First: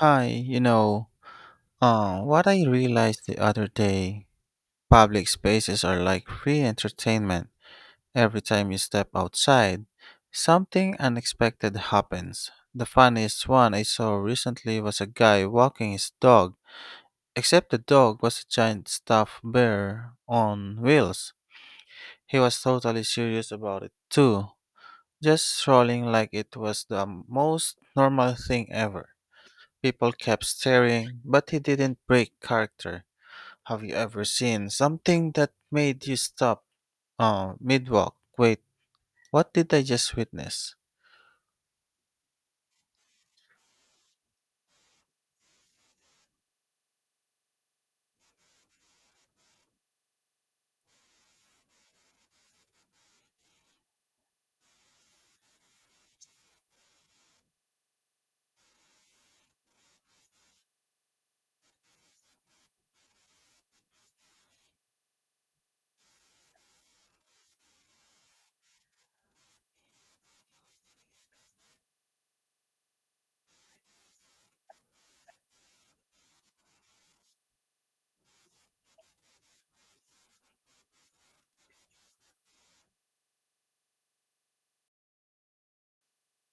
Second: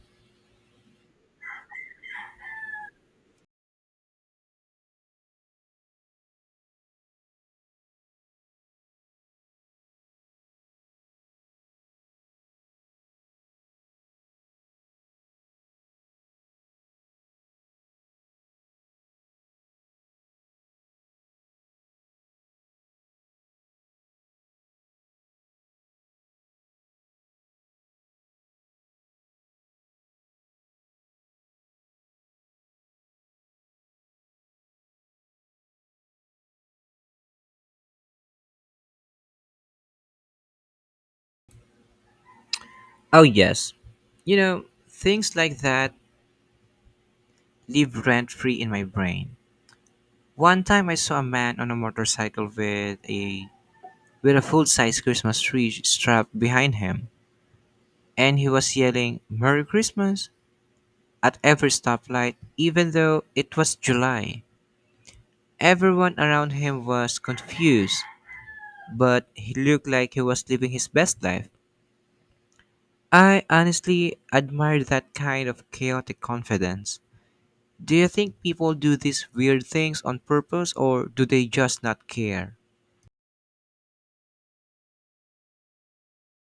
Hi, what I realized the other day, public spaces are like free entertainment. Every time you step outside, something unexpected happens. The funniest one I saw recently was a guy walking his dog, except the dog was a giant stuffed bear on wheels. He was totally serious about it too, just strolling like it was the most normal thing ever. People kept staring, but he didn't break character. Have you ever seen something that made you stop mid walk? Wait, what did I just witness? Oh, yes. You know, things like that live rent free in my brain. One time I saw a man on a motorcycle with a full size Christmas tree strapped behind him, and he was yelling Merry Christmas at every stoplight, even though it was July. Everyone around him was confused, but he looked like he was living his best life. I honestly admired that kind of chaotic confidence. Do you think people do these weird things on purpose, or do they just not care?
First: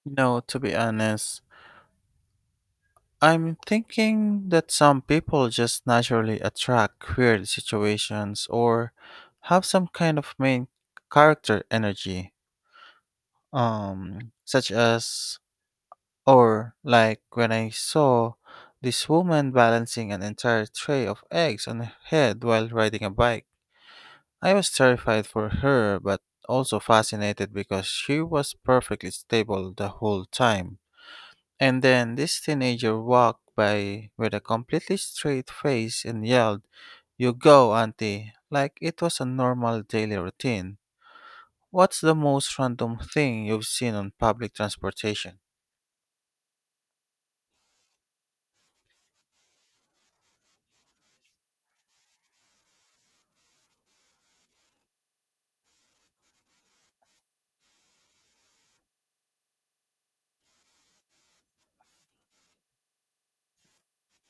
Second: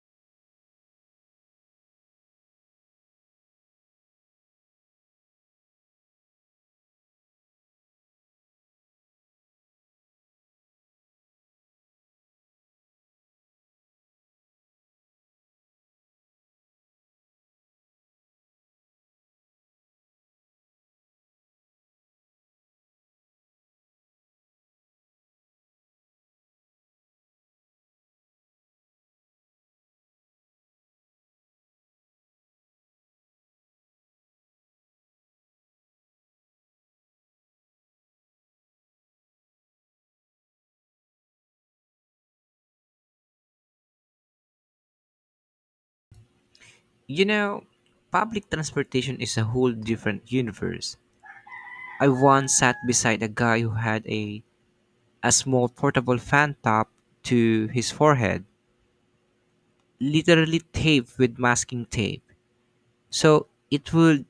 No, to be honest, I'm thinking that some people just naturally attract weird situations or have some kind of main character energy, um, such as like when I saw this woman balancing an entire tray of eggs on her head while riding a bike. I was terrified for her, but also fascinated because she was perfectly stable the whole time. And then this teenager walked by with a completely straight face and yelled, "You go, auntie," like it was a normal daily routine. What's the most random thing you've seen on public transportation? You know, public transportation is a whole different universe. I once sat beside a guy who had a small portable fan top to his forehead, literally taped with masking tape. So it would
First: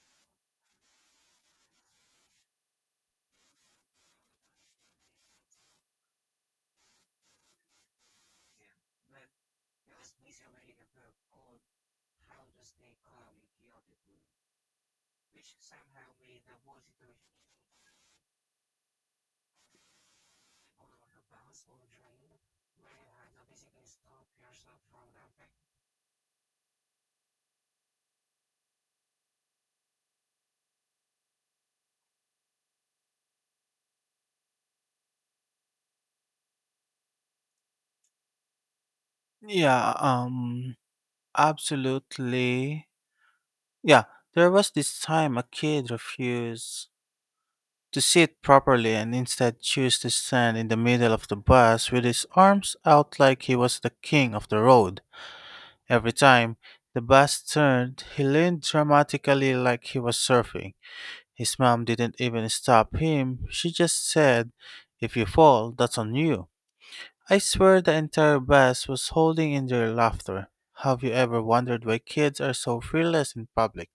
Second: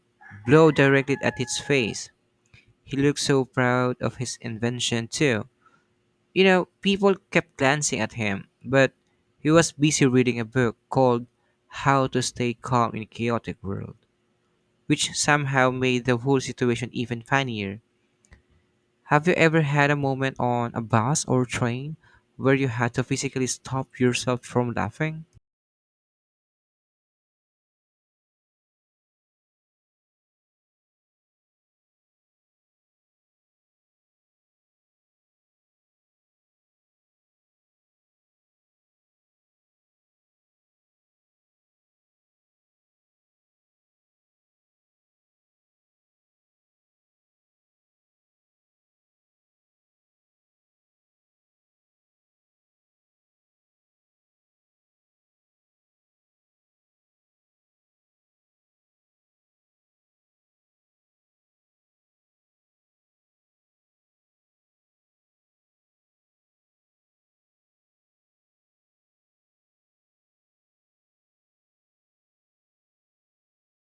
blow directly at his face. He looked so proud of his invention too. You know, people kept glancing at him, but he was busy reading a book called How to Stay Calm in a Chaotic World, which somehow made the whole situation even funnier. Have you ever had a moment on a bus or train where you had to physically stop yourself from laughing? Yeah, absolutely. Yeah, there was this time a kid refused to sit properly and instead chose to stand in the middle of the bus with his arms out like he was the king of the road. Every time the bus turned, he leaned dramatically like he was surfing. His mom didn't even stop him. She just said, "If you fall, that's on you." I swear the entire bus was holding in their laughter. Have you ever wondered why kids are so fearless in public?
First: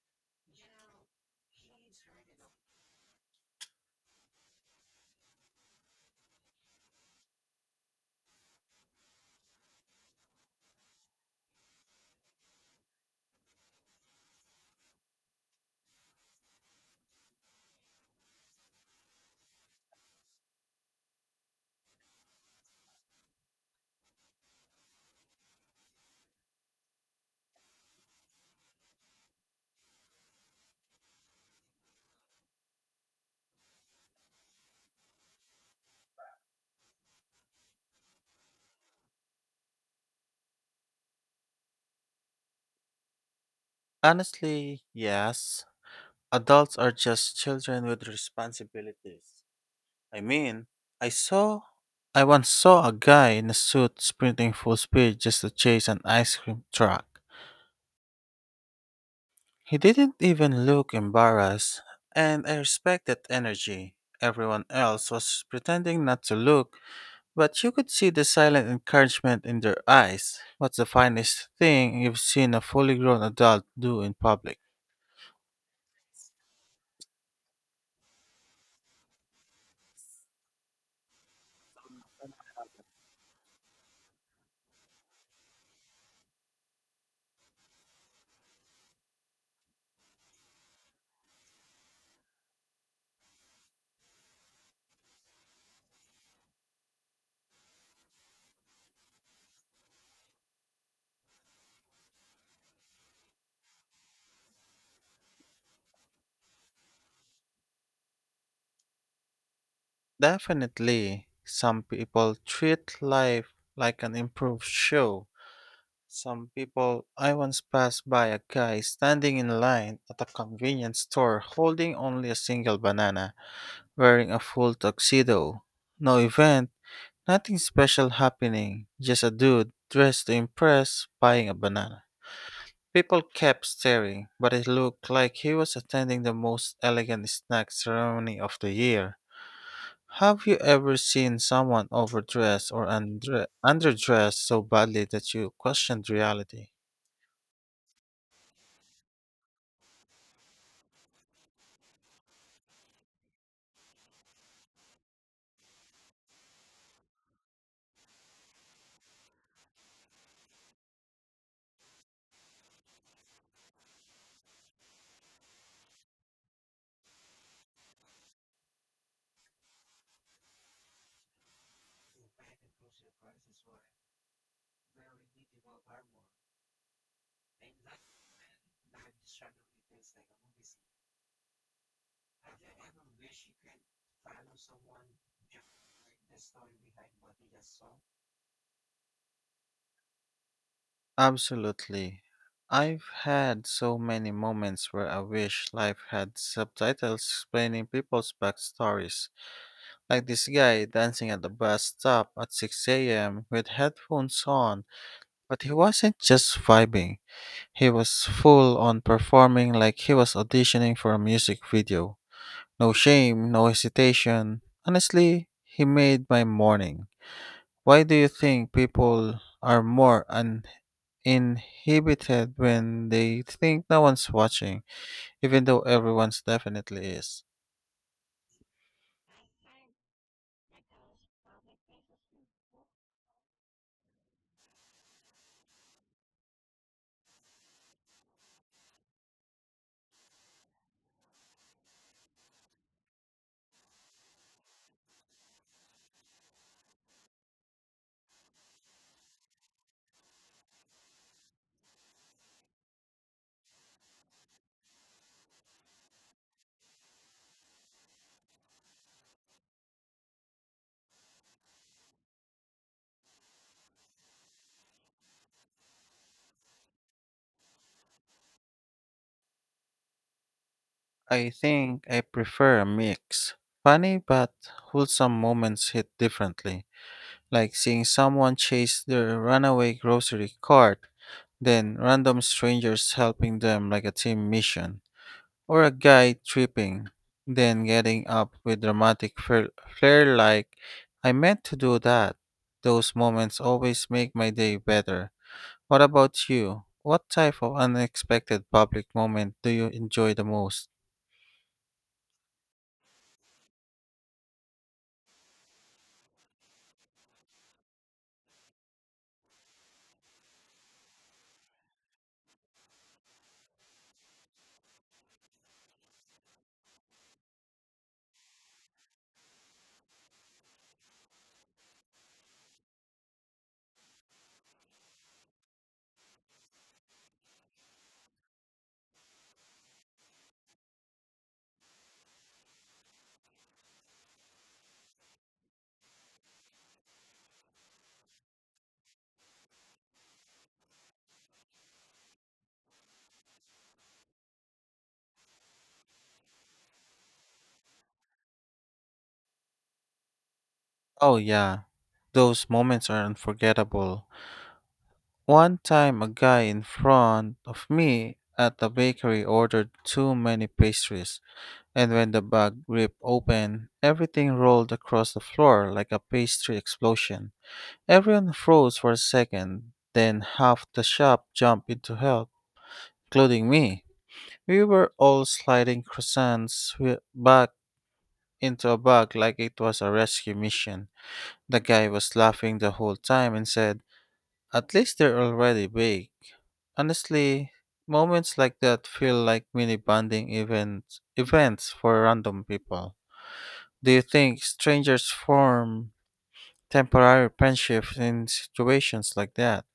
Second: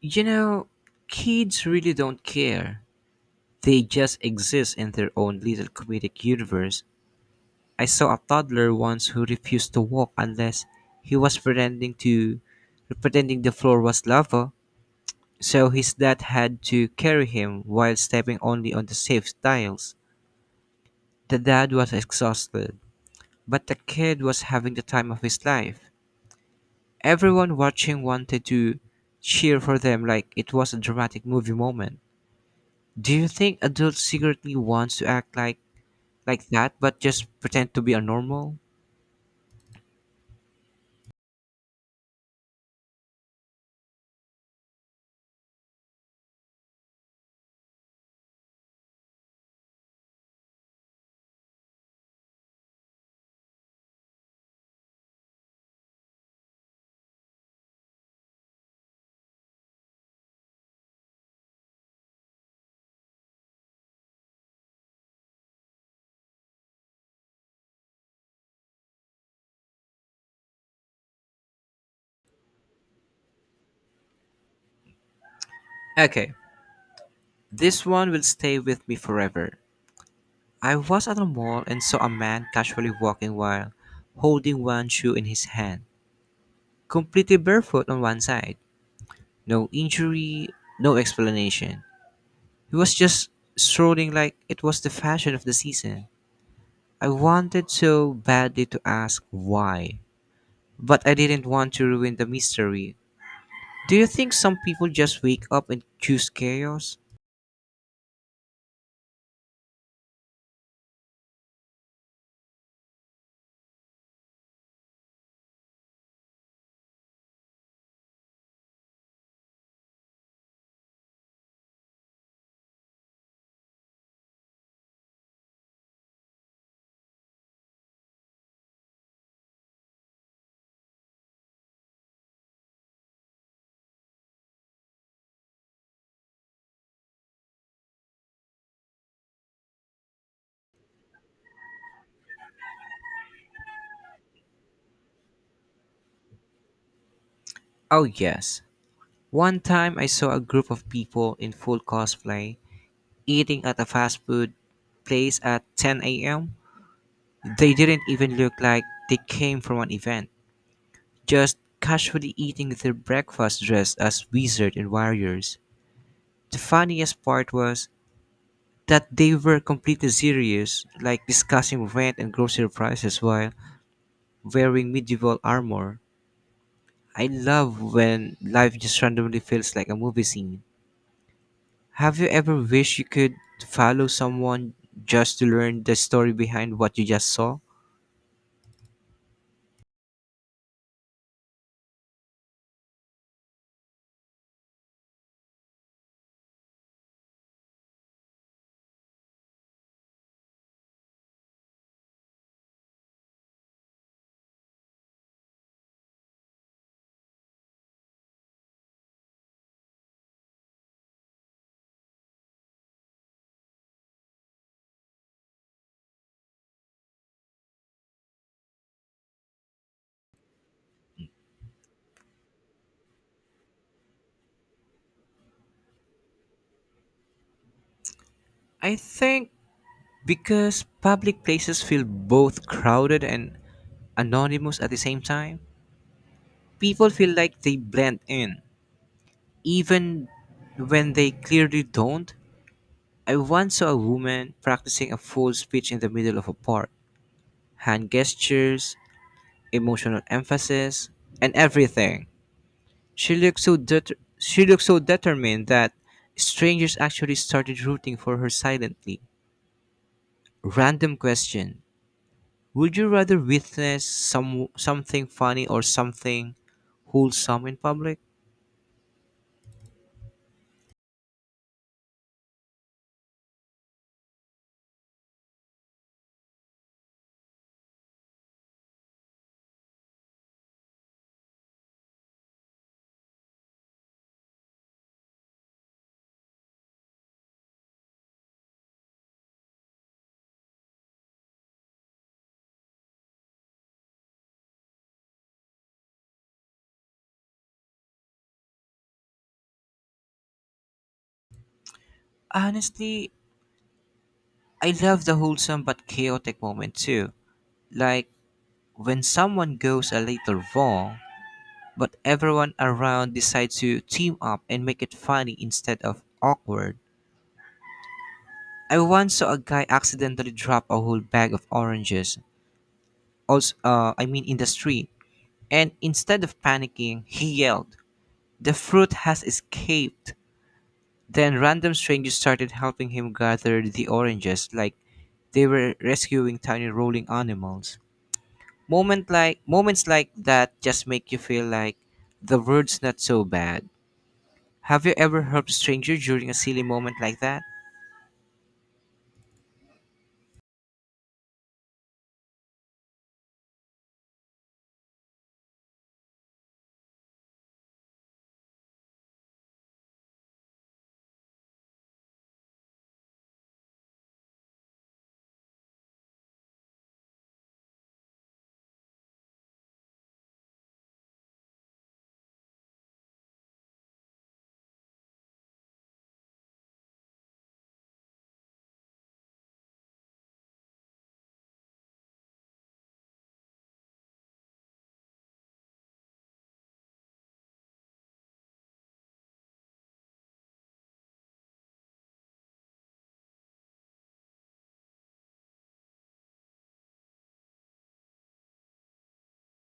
You know, kids really don't care. They just exist in their own little comedic universe. I saw a toddler once who refused to walk unless he was pretending the floor was lava, so his dad had to carry him while stepping only on the safe tiles. The dad was exhausted, but the kid was having the time of his life. Everyone watching wanted to cheer for them like it was a dramatic movie moment. Do you think adults secretly wants to act like that, but just pretend to be a normal? Honestly, yes. Adults are just children with responsibilities. I mean, I saw I once saw a guy in a suit sprinting full speed just to chase an ice cream truck. He didn't even look embarrassed, and I respect that energy. Everyone else was pretending not to look, but you could see the silent encouragement in their eyes. What's the finest thing you've seen a fully grown adult do in public? Okay, this one will stay with me forever. I was at a mall and saw a man casually walking while holding one shoe in his hand, completely barefoot on one side. No injury, no explanation. He was just strolling like it was the fashion of the season. I wanted so badly to ask why, but I didn't want to ruin the mystery. Do you think some people just wake up and choose chaos? Definitely, some people treat life like an improved show. Some people, I once passed by a guy standing in line at a convenience store holding only a single banana, wearing a full tuxedo. No event, nothing special happening, just a dude dressed to impress buying a banana. People kept staring, but it looked like he was attending the most elegant snack ceremony of the year. Have you ever seen someone overdress or underdress so badly that you questioned reality? Oh, yes. One time I saw a group of people in full cosplay eating at a fast food place at 10 a.m. They didn't even look like they came from an event, just casually eating their breakfast dressed as wizards and warriors. The funniest part was that they were completely serious, like discussing rent and grocery prices while wearing medieval armor. I love when life just randomly feels like a movie scene. Have you ever wished you could follow someone just to learn the story behind what you just saw? Absolutely. I've had so many moments where I wish life had subtitles explaining people's backstories. Like this guy dancing at the bus stop at 6 a.m. with headphones on, but he wasn't just vibing, he was full on performing like he was auditioning for a music video. No shame, no hesitation. Honestly, he made my morning. Why do you think people are more inhibited when they think no one's watching, even though everyone's definitely is? I think because public places feel both crowded and anonymous at the same time, people feel like they blend in, even when they clearly don't. I once saw a woman practicing a full speech in the middle of a park — hand gestures, emotional emphasis, and everything. She looked so det- she looked so determined that strangers actually started rooting for her silently. Random question: would you rather witness something funny or something wholesome in public? I think I prefer a mix. Funny but wholesome moments hit differently, like seeing someone chase their runaway grocery cart, then random strangers helping them like a team mission. Or a guy tripping, then getting up with dramatic flair like, "I meant to do that." Those moments always make my day better. What about you? What type of unexpected public moment do you enjoy the most? Honestly, I love the wholesome but chaotic moment too. Like when someone goes a little wrong, but everyone around decides to team up and make it funny instead of awkward. I once saw a guy accidentally drop a whole bag of oranges. Also, I mean in the street, and instead of panicking, he yelled, "The fruit has escaped!" Then random strangers started helping him gather the oranges like they were rescuing tiny rolling animals. Moments like that just make you feel like the world's not so bad. Have you ever helped a stranger during a silly moment like that? Oh, yeah, those moments are unforgettable. One time, a guy in front of me at the bakery ordered too many pastries. And when the bag ripped open, everything rolled across the floor like a pastry explosion. Everyone froze for a second, then half the shop jumped into help, including me. We were all sliding croissants back into a bag like it was a rescue mission. The guy was laughing the whole time and said, "At least they're already baked." Honestly, moments like that feel like mini bonding events, events for random people. Do you think strangers form temporary friendships in situations like that?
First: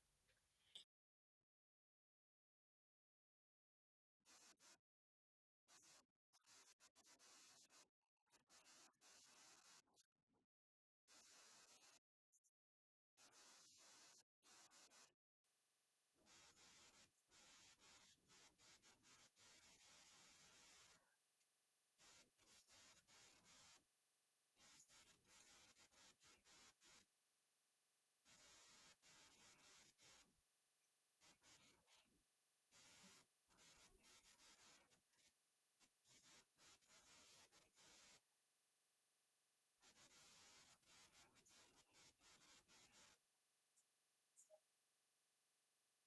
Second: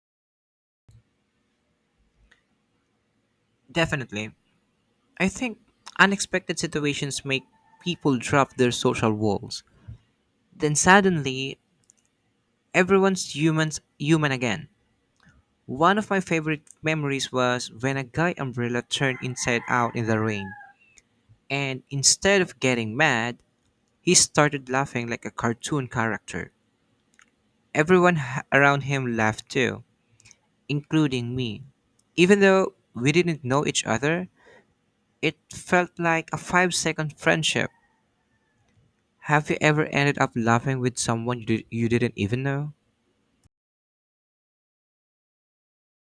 Definitely. I think unexpected situations make people drop their social walls. Then suddenly, everyone's humans human again. One of my favorite memories was when a guy umbrella turned inside out in the rain. And instead of getting mad, he started laughing like a cartoon character. Around him laughed too, including me. Even though we didn't know each other, it felt like a 5 second friendship. Have you ever ended up laughing with someone you didn't even know?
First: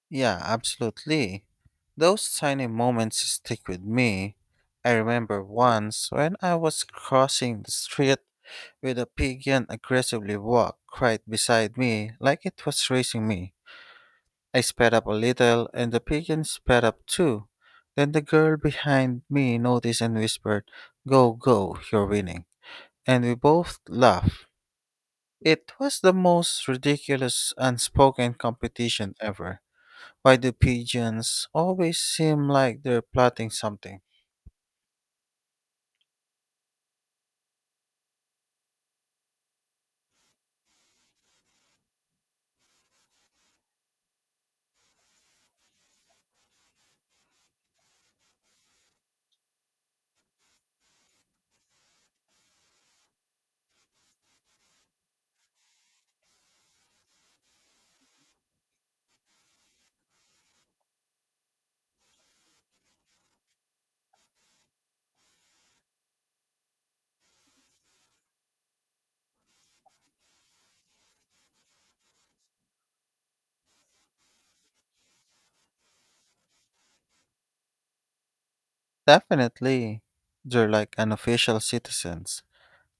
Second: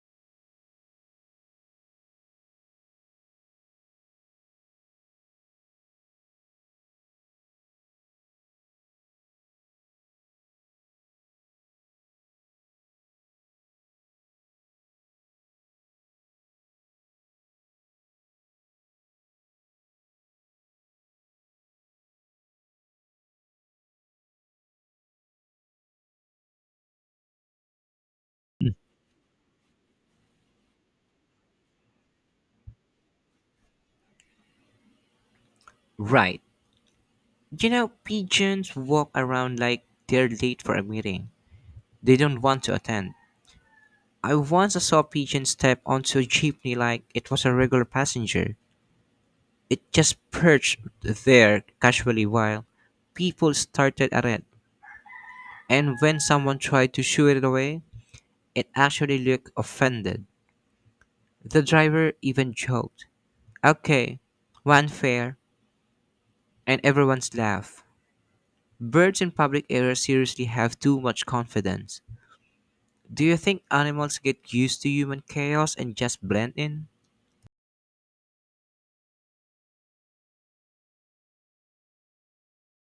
Yeah, absolutely. Those tiny moments stick with me. I remember once when I was crossing the street with a pigeon aggressively walked right beside me like it was racing me. I sped up a little and the pigeon sped up too. Then the girl behind me noticed and whispered, "Go, go, you're winning." And we both laughed. It was the most ridiculous unspoken competition ever. Why do pigeons always seem like they're plotting something? Right. You know, pigeons walk around like they're late for a meeting. They don't want to attend. I once saw a pigeon step onto a jeepney like it was a regular passenger. It just perched there casually while people started at it. And when someone tried to shoo it away, it actually looked offended. The driver even joked, "Okay, one fare," and everyone's laugh. Birds in public areas seriously have too much confidence. Do you think animals get used to human chaos and just blend in? Definitely, they're like unofficial citizens.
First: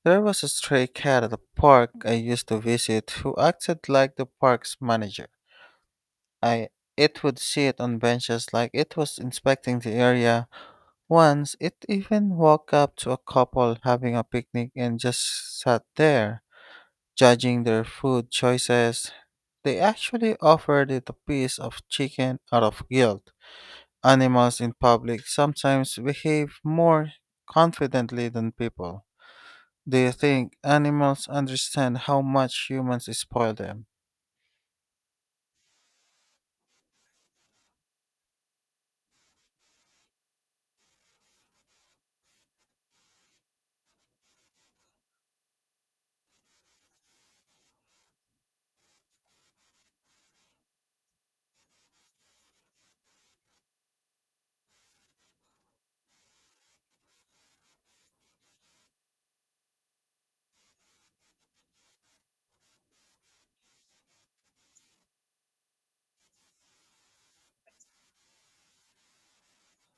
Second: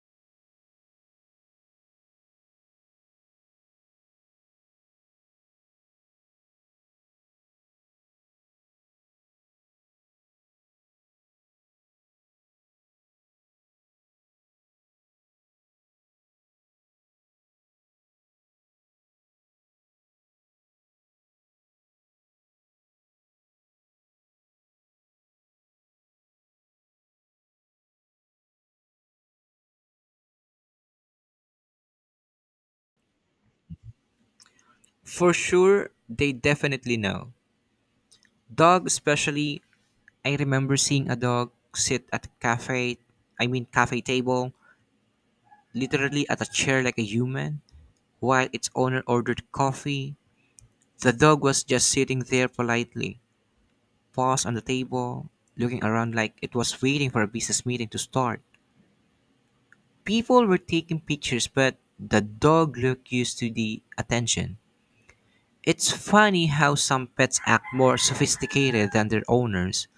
There was a stray cat at the park I used to visit who acted like the park's manager. I It would sit on benches like it was inspecting the area. Once it even walked up to a couple having a picnic and just sat there. Judging their food choices, they actually offered it a piece of chicken out of guilt. Animals in public sometimes behave more confidently than people. Do you think animals understand how much humans spoil them? For sure, they definitely know. Dogs, especially. I remember seeing a dog sit at a cafe, I mean cafe table, literally at a chair like a human, while its owner ordered coffee. The dog was just sitting there politely, paws on the table, looking around like it was waiting for a business meeting to start. People were taking pictures, but the dog looked used to the attention. It's funny how some pets act more sophisticated than their owners.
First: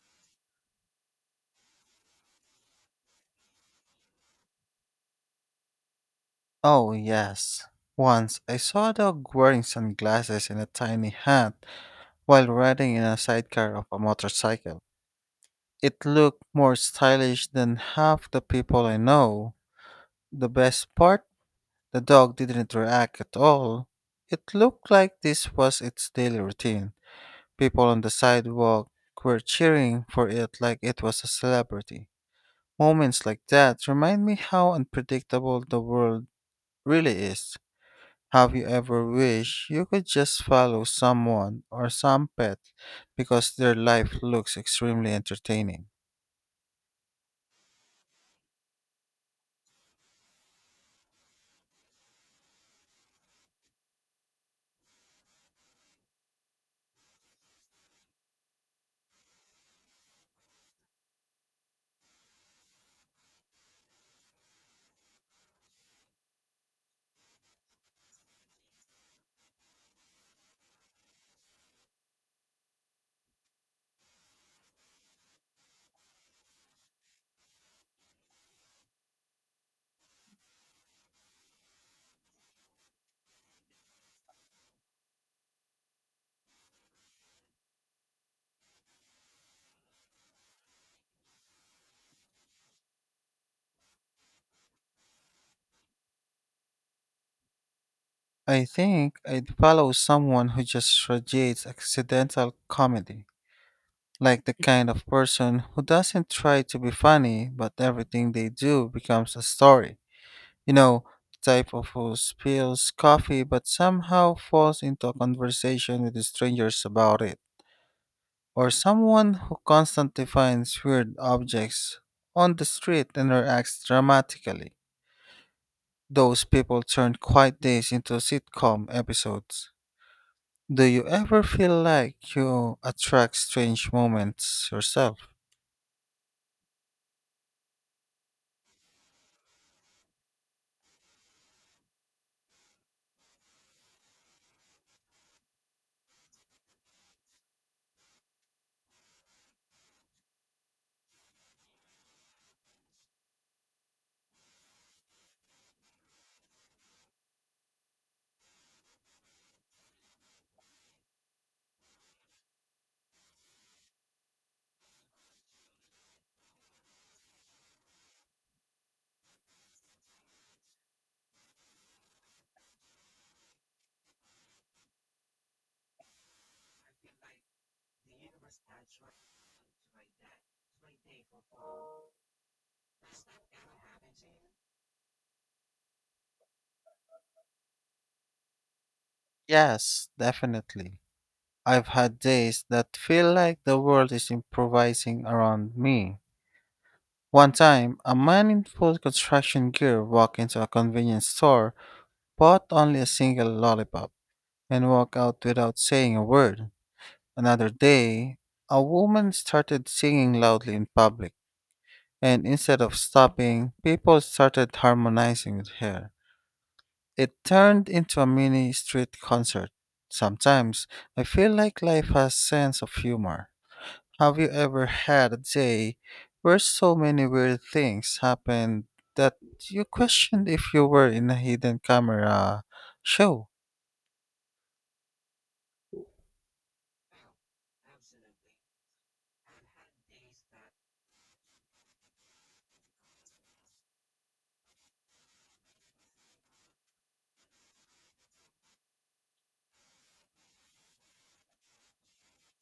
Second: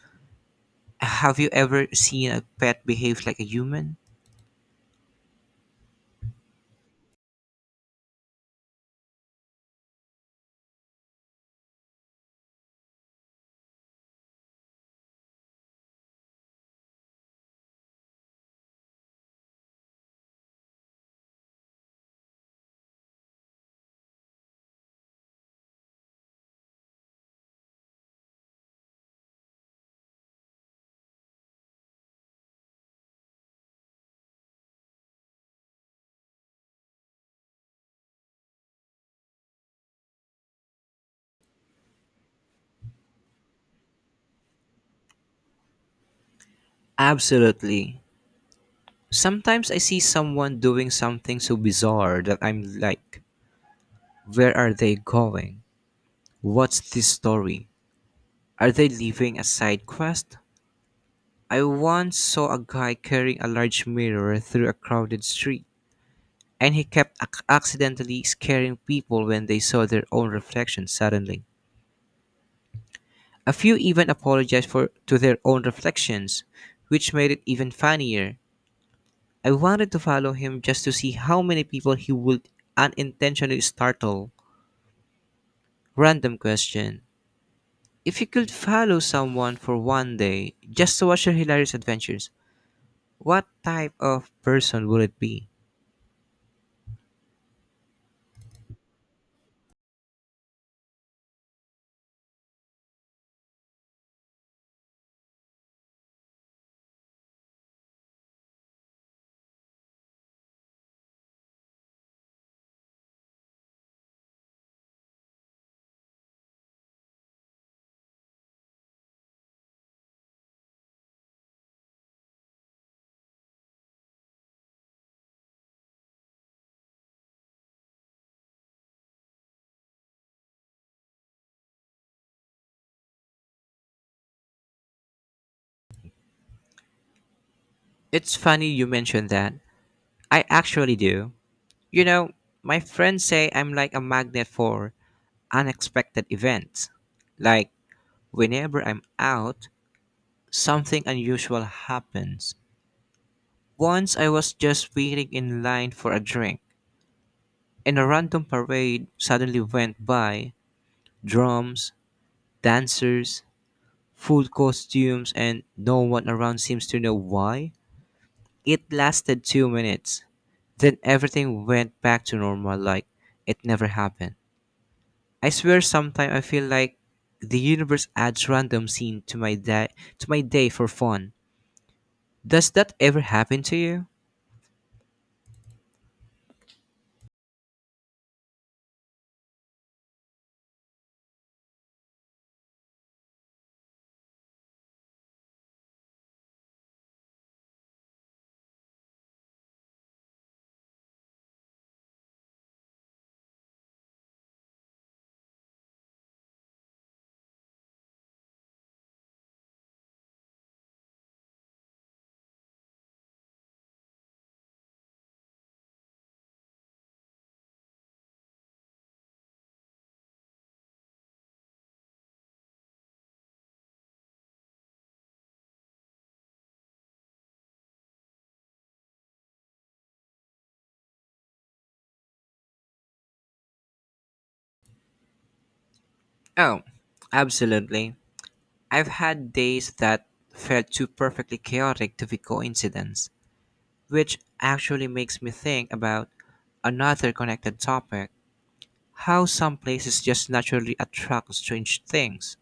Have you ever seen a pet behave like a human? Oh, yes. Once I saw a dog wearing sunglasses in a tiny hat while riding in a sidecar of a motorcycle. It looked more stylish than half the people I know. The best part, the dog didn't react at all. It looked like this was its daily routine. People on the sidewalk were cheering for it like it was a celebrity. Moments like that remind me how unpredictable the world really is. Have you ever wished you could just follow someone or some pet because their life looks extremely entertaining? Absolutely. Sometimes I see someone doing something so bizarre that I'm like, where are they going? What's this story? Are they leaving a side quest? I once saw a guy carrying a large mirror through a crowded street, and he kept accidentally scaring people when they saw their own reflection suddenly. A few even apologized for to their own reflections, which made it even funnier. I wanted to follow him just to see how many people he would unintentionally startle. Random question: if you could follow someone for one day just to watch their hilarious adventures, what type of person would it be? I think I'd follow someone who just radiates accidental comedy. Like the kind of person who doesn't try to be funny, but everything they do becomes a story. You know, the type of who spills coffee but somehow falls into a conversation with strangers about it. Or someone who constantly finds weird objects on the street and reacts dramatically. Those people turn quiet days into sitcom episodes. Do you ever feel like you attract strange moments yourself? It's funny you mentioned that. I actually do. You know, my friends say I'm like a magnet for unexpected events. Like, whenever I'm out, something unusual happens. Once I was just waiting in line for a drink, and a random parade suddenly went by — drums, dancers, full costumes, and no one around seems to know why. It lasted 2 minutes. Then everything went back to normal, like it never happened. I swear, sometimes I feel like the universe adds random scene to my day for fun. Does that ever happen to you? Yes, definitely. I've had days that feel like the world is improvising around me. One time, a man in full construction gear walked into a convenience store, bought only a single lollipop, and walked out without saying a word. Another day, a woman started singing loudly in public, and instead of stopping, people started harmonizing with her. It turned into a mini street concert. Sometimes, I feel like life has sense of humor. Have you ever had a day where so many weird things happened that you questioned if you were in a hidden camera show? Oh, absolutely. I've had days that felt too perfectly chaotic to be coincidence, which actually makes me think about another connected topic: how some places just naturally attract strange things,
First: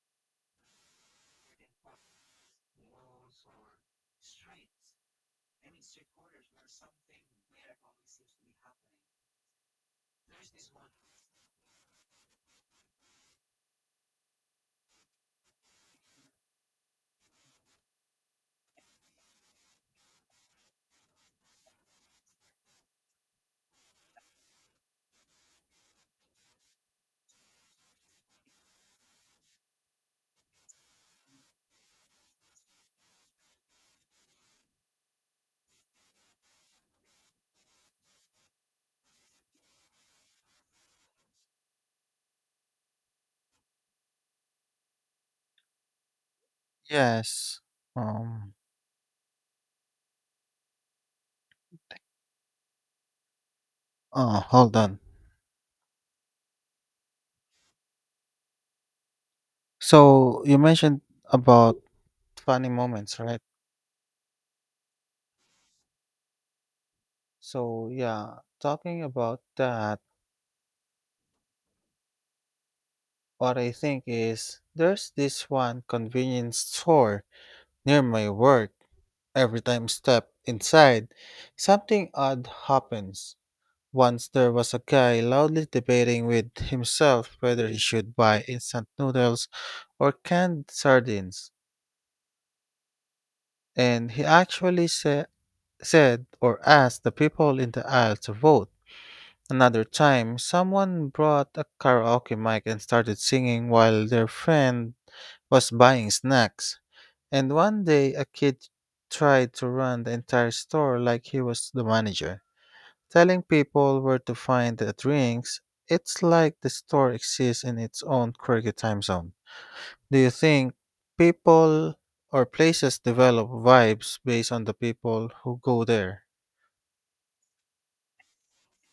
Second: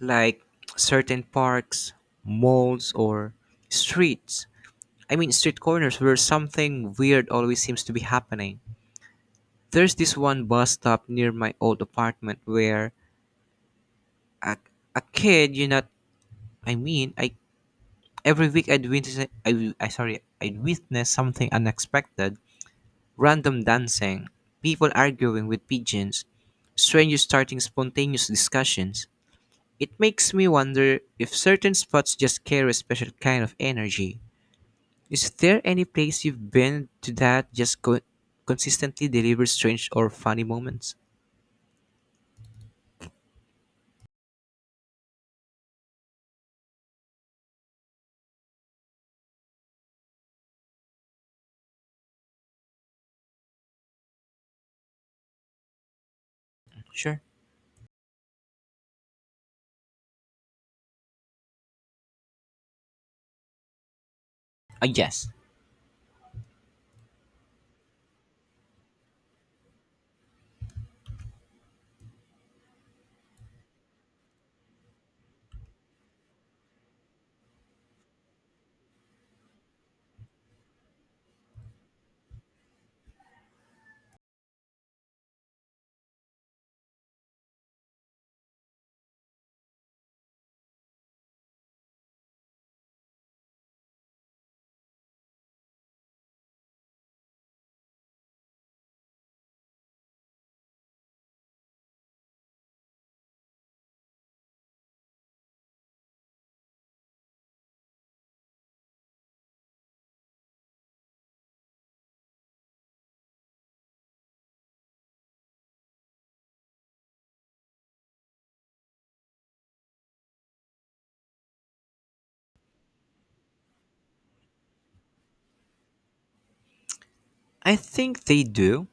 like certain parks, malls, or streets. I mean, street corners where something weird always seems to be happening. There's this one bus stop near my old apartment where a, a kid, you know, I mean, I every week I'd witness, I sorry, I'd witness something unexpected — random dancing, people arguing with pigeons, strangers starting spontaneous discussions. It makes me wonder if certain spots just carry a special kind of energy. Is there any place you've been to that just consistently delivers strange or funny moments? Yes. Um. Oh, hold on. Sure. So you mentioned about funny moments, right? Yes. So yeah, talking about that, what I think is there's this one convenience store near my work. Every time step inside, something odd happens. Once there was a guy loudly debating with himself whether he should buy instant noodles or canned sardines, and he actually said or asked the people in the aisle to vote. Another time, someone brought a karaoke mic and started singing while their friend was buying snacks. And one day, a kid tried to run the entire store like he was the manager. Telling people where to find the drinks, it's like the store exists in its own quirky time zone. Do you think people or places develop vibes based on the people who go there? I think they do.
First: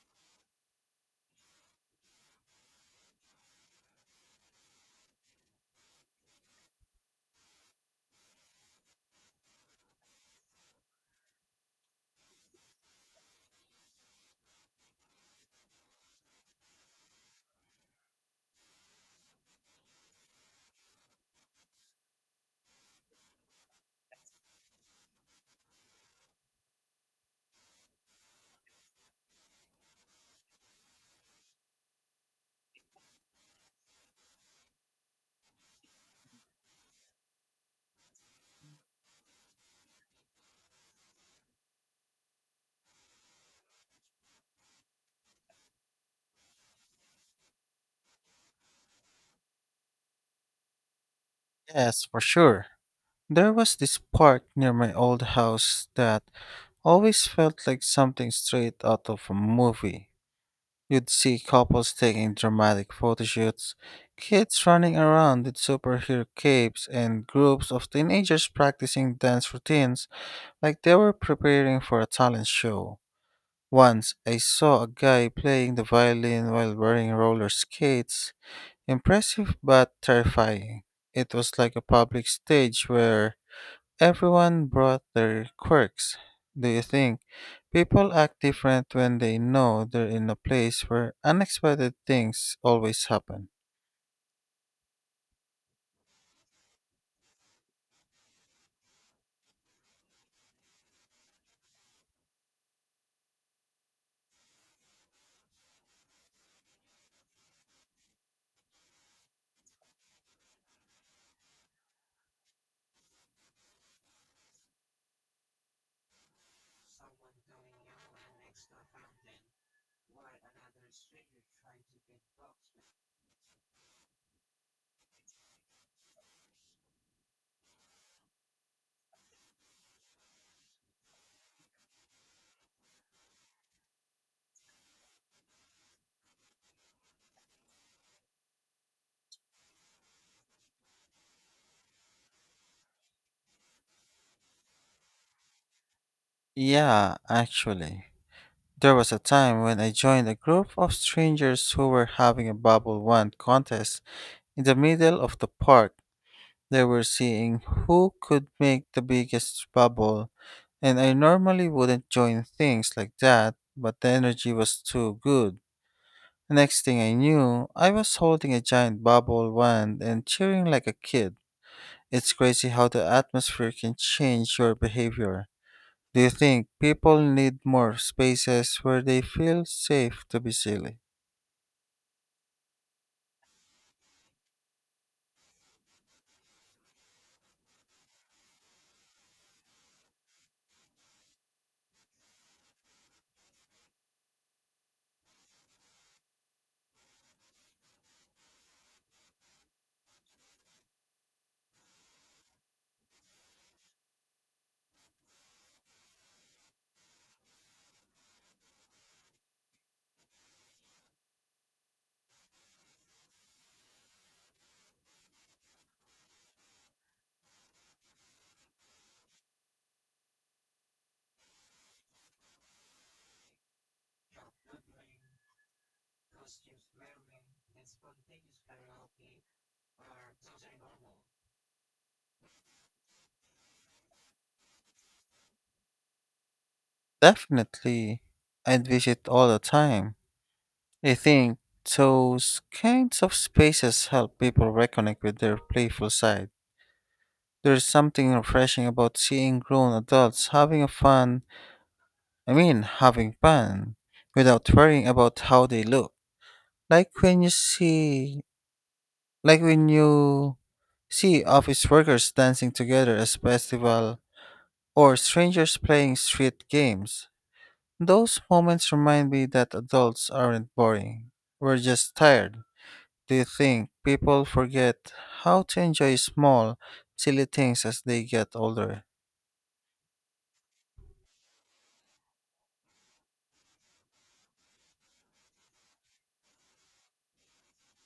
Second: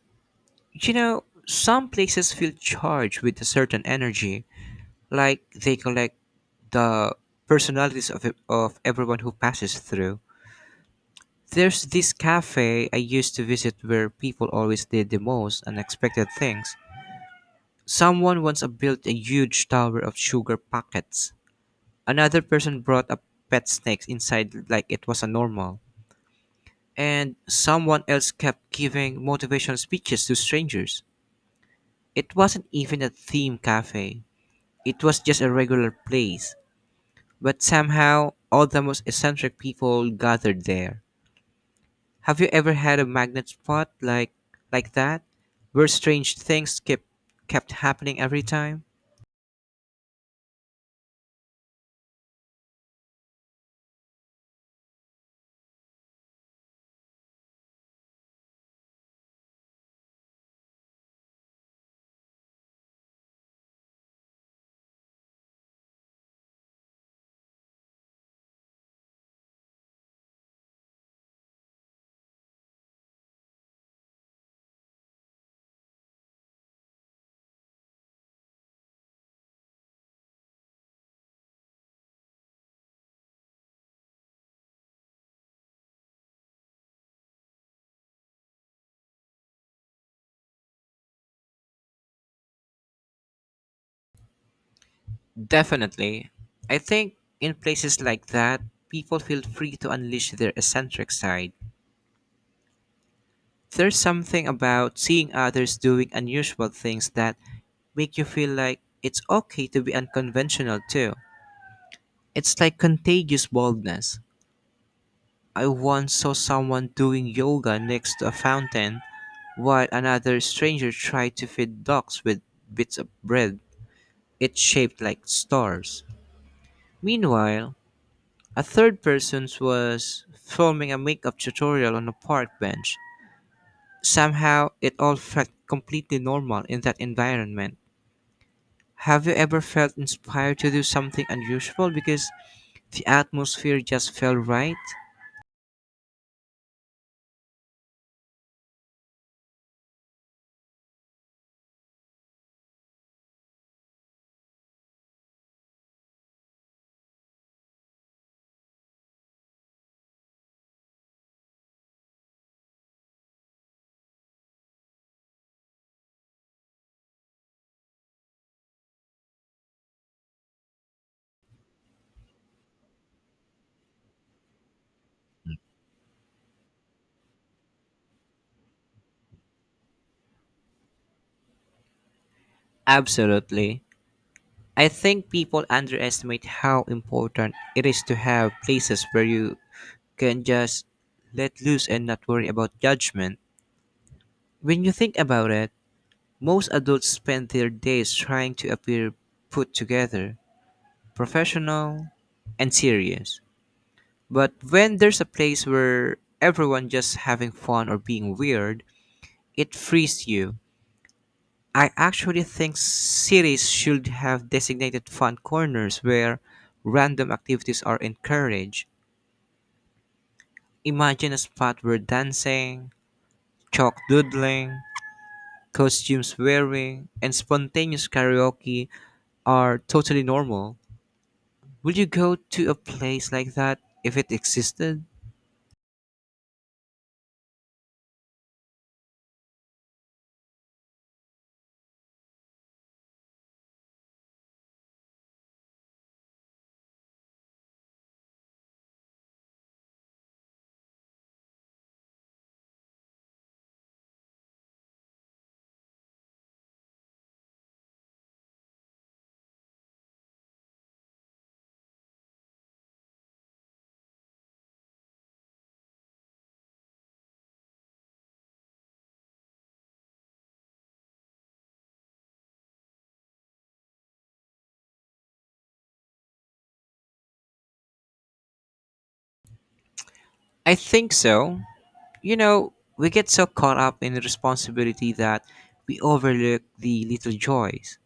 You know, some places feel charged with a certain energy, like they collect the personalities of, of everyone who passes through. There's this cafe I used to visit where people always did the most unexpected things. Someone once built a huge tower of sugar packets. Another person brought a pet snake inside like it was a normal. And someone else kept giving motivational speeches to strangers. It wasn't even a theme cafe. It was just a regular place. But somehow, all the most eccentric people gathered there. Have you ever had a magnet spot like that, where strange things kept happening every time? Yes, for sure. There was this park near my old house that always felt like something straight out of a movie. You'd see couples taking dramatic photo shoots, kids running around with superhero capes, and groups of teenagers practicing dance routines like they were preparing for a talent show. Once I saw a guy playing the violin while wearing roller skates. Impressive but terrifying. It was like a public stage where everyone brought their quirks. Do you think people act different when they know they're in a place where unexpected things always happen? Definitely. I think in places like that, people feel free to unleash their eccentric side. There's something about seeing others doing unusual things that make you feel like it's okay to be unconventional too. It's like contagious boldness. I once saw someone doing yoga next to a fountain while another stranger tried to feed dogs with bits of bread. It's shaped like stars. Meanwhile, a third person was filming a makeup tutorial on a park bench. Somehow, it all felt completely normal in that environment. Have you ever felt inspired to do something unusual because the atmosphere just felt right? Yeah, actually. There was a time when I joined a group of strangers who were having a bubble wand contest in the middle of the park. They were seeing who could make the biggest bubble, and I normally wouldn't join things like that, but the energy was too good. Next thing I knew, I was holding a giant bubble wand and cheering like a kid. It's crazy how the atmosphere can change your behavior. Do you think people need more spaces where they feel safe to be silly? Absolutely. I think people underestimate how important it is to have places where you can just let loose and not worry about judgment. When you think about it, most adults spend their days trying to appear put together, professional, and serious. But when there's a place where everyone just having fun or being weird, it frees you. I actually think cities should have designated fun corners where random activities are encouraged. Imagine a spot where dancing, chalk doodling, costumes wearing, and spontaneous karaoke are totally normal. Would you go to a place like that if it existed? Definitely. I'd visit all the time. I think those kinds of spaces help people reconnect with their playful side. There's something refreshing about seeing grown adults having a fun I mean, having fun without worrying about how they look. Like when you see, like when you see office workers dancing together as festival or strangers playing street games. Those moments remind me that adults aren't boring. We're just tired. Do you think people forget how to enjoy small, silly things as they get older? I think so. You know, we get so caught up in responsibility that we overlook the little joys.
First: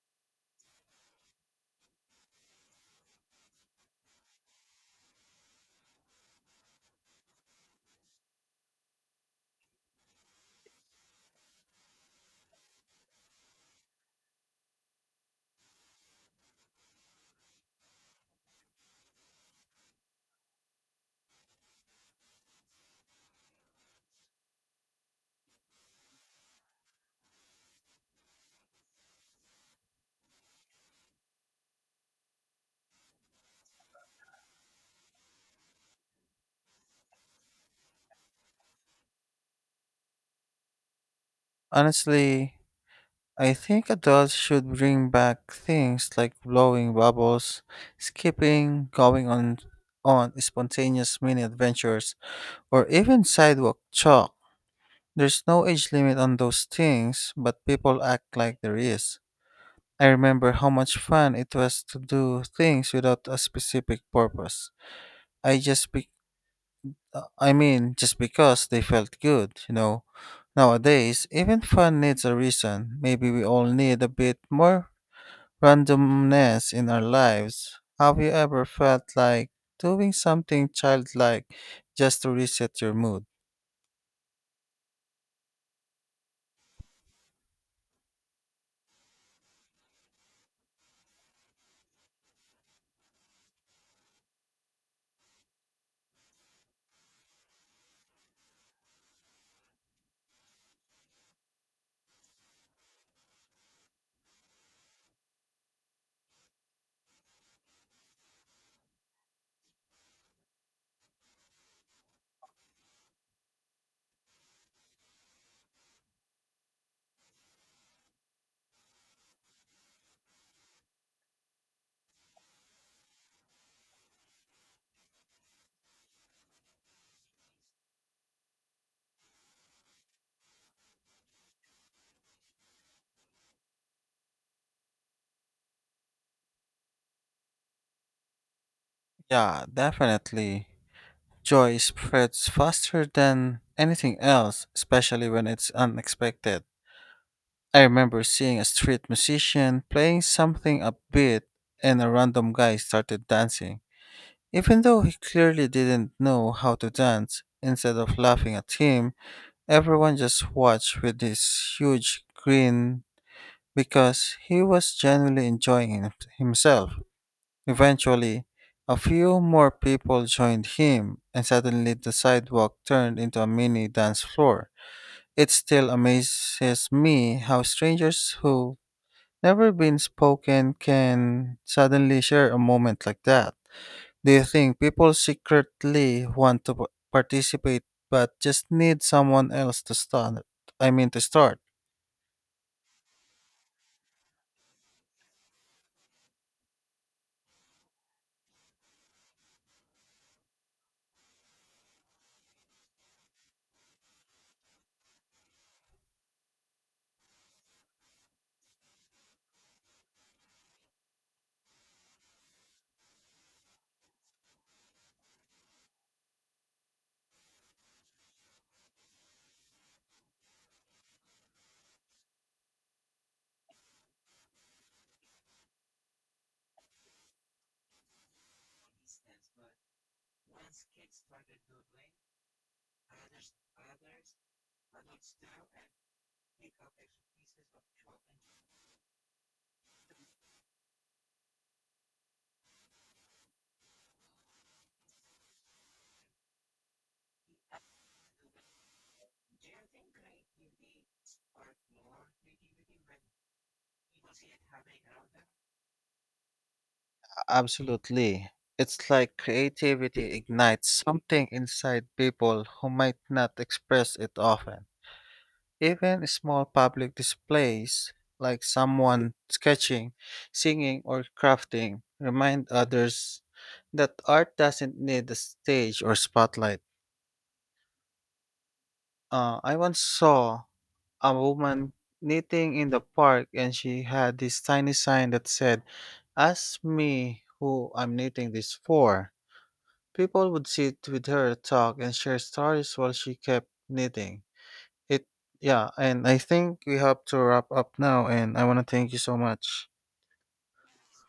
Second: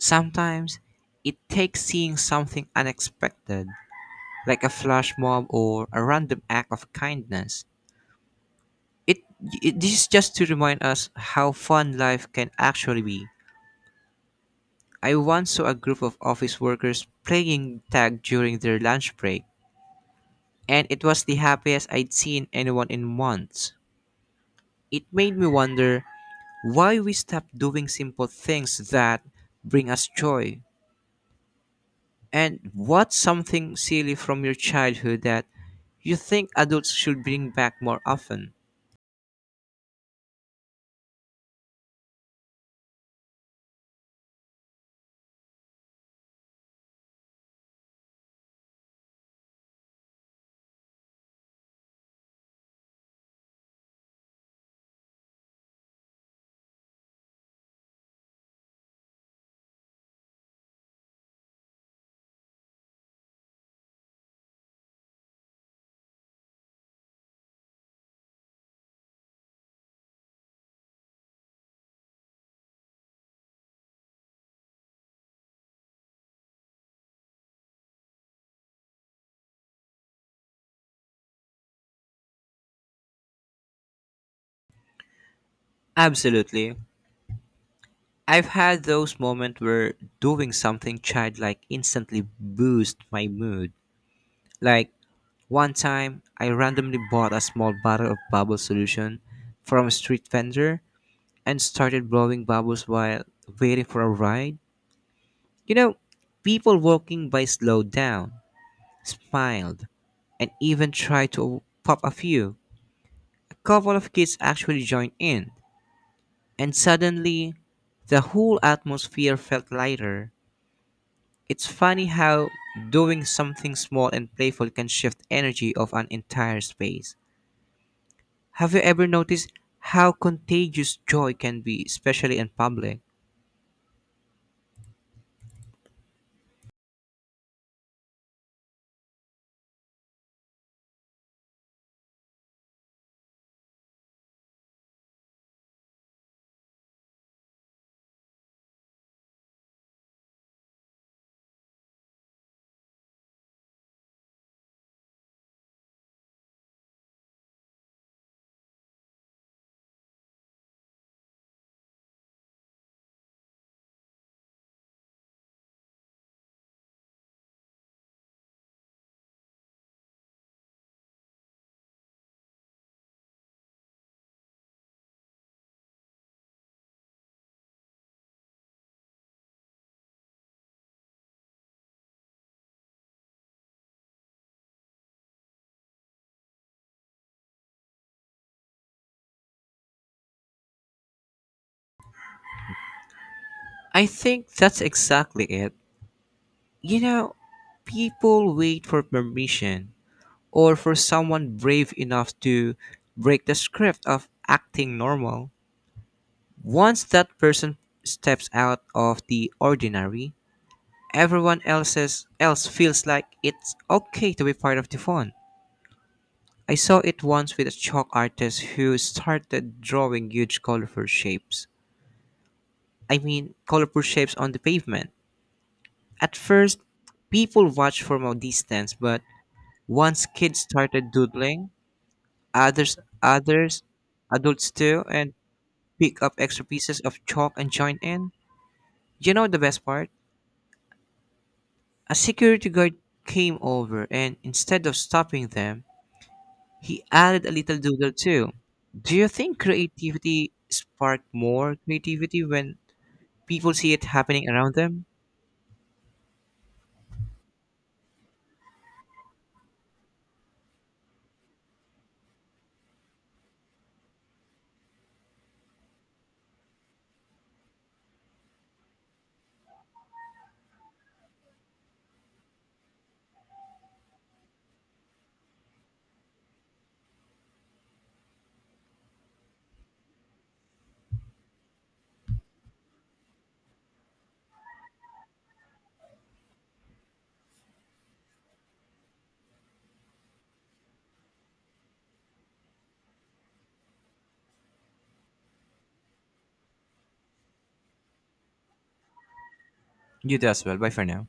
Sometimes it takes seeing something unexpected, like a flash mob or a random act of kindness. It, it this is just to remind us how fun life can actually be. I once saw a group of office workers playing tag during their lunch break, and it was the happiest I'd seen anyone in months. It made me wonder why we stop doing simple things that bring us joy, and what's something silly from your childhood that you think adults should bring back more often. Honestly, I think adults should bring back things like blowing bubbles, skipping, going on spontaneous mini adventures, or even sidewalk chalk. There's no age limit on those things, but people act like there is. I remember how much fun it was to do things without a specific purpose. I just be I mean, just because they felt good, you know. Nowadays, even fun needs a reason. Maybe we all need a bit more randomness in our lives. Have you ever felt like doing something childlike just to reset your mood? Absolutely. I've had those moments where doing something childlike instantly boosts my mood. Like one time, I randomly bought a small bottle of bubble solution from a street vendor and started blowing bubbles while waiting for a ride. You know, people walking by slowed down, smiled, and even tried to pop a few. A couple of kids actually joined in, and suddenly the whole atmosphere felt lighter. It's funny how doing something small and playful can shift energy of an entire space. Have you ever noticed how contagious joy can be, especially in public? Yeah, definitely. Joy spreads faster than anything else, especially when it's unexpected. I remember seeing a street musician playing something upbeat and a random guy started dancing. Even though he clearly didn't know how to dance, instead of laughing at him, everyone just watched with this huge grin because he was genuinely enjoying himself. Eventually, a few more people joined him, and suddenly the sidewalk turned into a mini dance floor. It still amazes me how strangers who never been spoken can suddenly share a moment like that. Do you think people secretly want to participate but just need someone else to start? I mean to start. I think that's exactly it. You know, people wait for permission, or for someone brave enough to break the script of acting normal. Once that person steps out of the ordinary, everyone else's else feels like it's okay to be part of the fun. I saw it once with a chalk artist who started drawing huge colorful shapes. I mean, colorful shapes on the pavement. At first, people watched from a distance, but once kids started doodling, others, others, adults too, and pick up extra pieces of chalk and join in. You know the best part? A security guard came over, and instead of stopping them, he added a little doodle too. Do you think creativity sparked more creativity when people see it happening around them? Absolutely. It's like creativity ignites something inside people who might not express it often. Even small public displays, like someone sketching, singing, or crafting, remind others that art doesn't need a stage or spotlight. I once saw a woman knitting in the park and she had this tiny sign that said, "Ask me who I'm knitting this for." People would sit with her, talk, and share stories while she kept knitting. It, yeah, and I think we have to wrap up now, and I want to thank you so much. You do as well. Bye for now.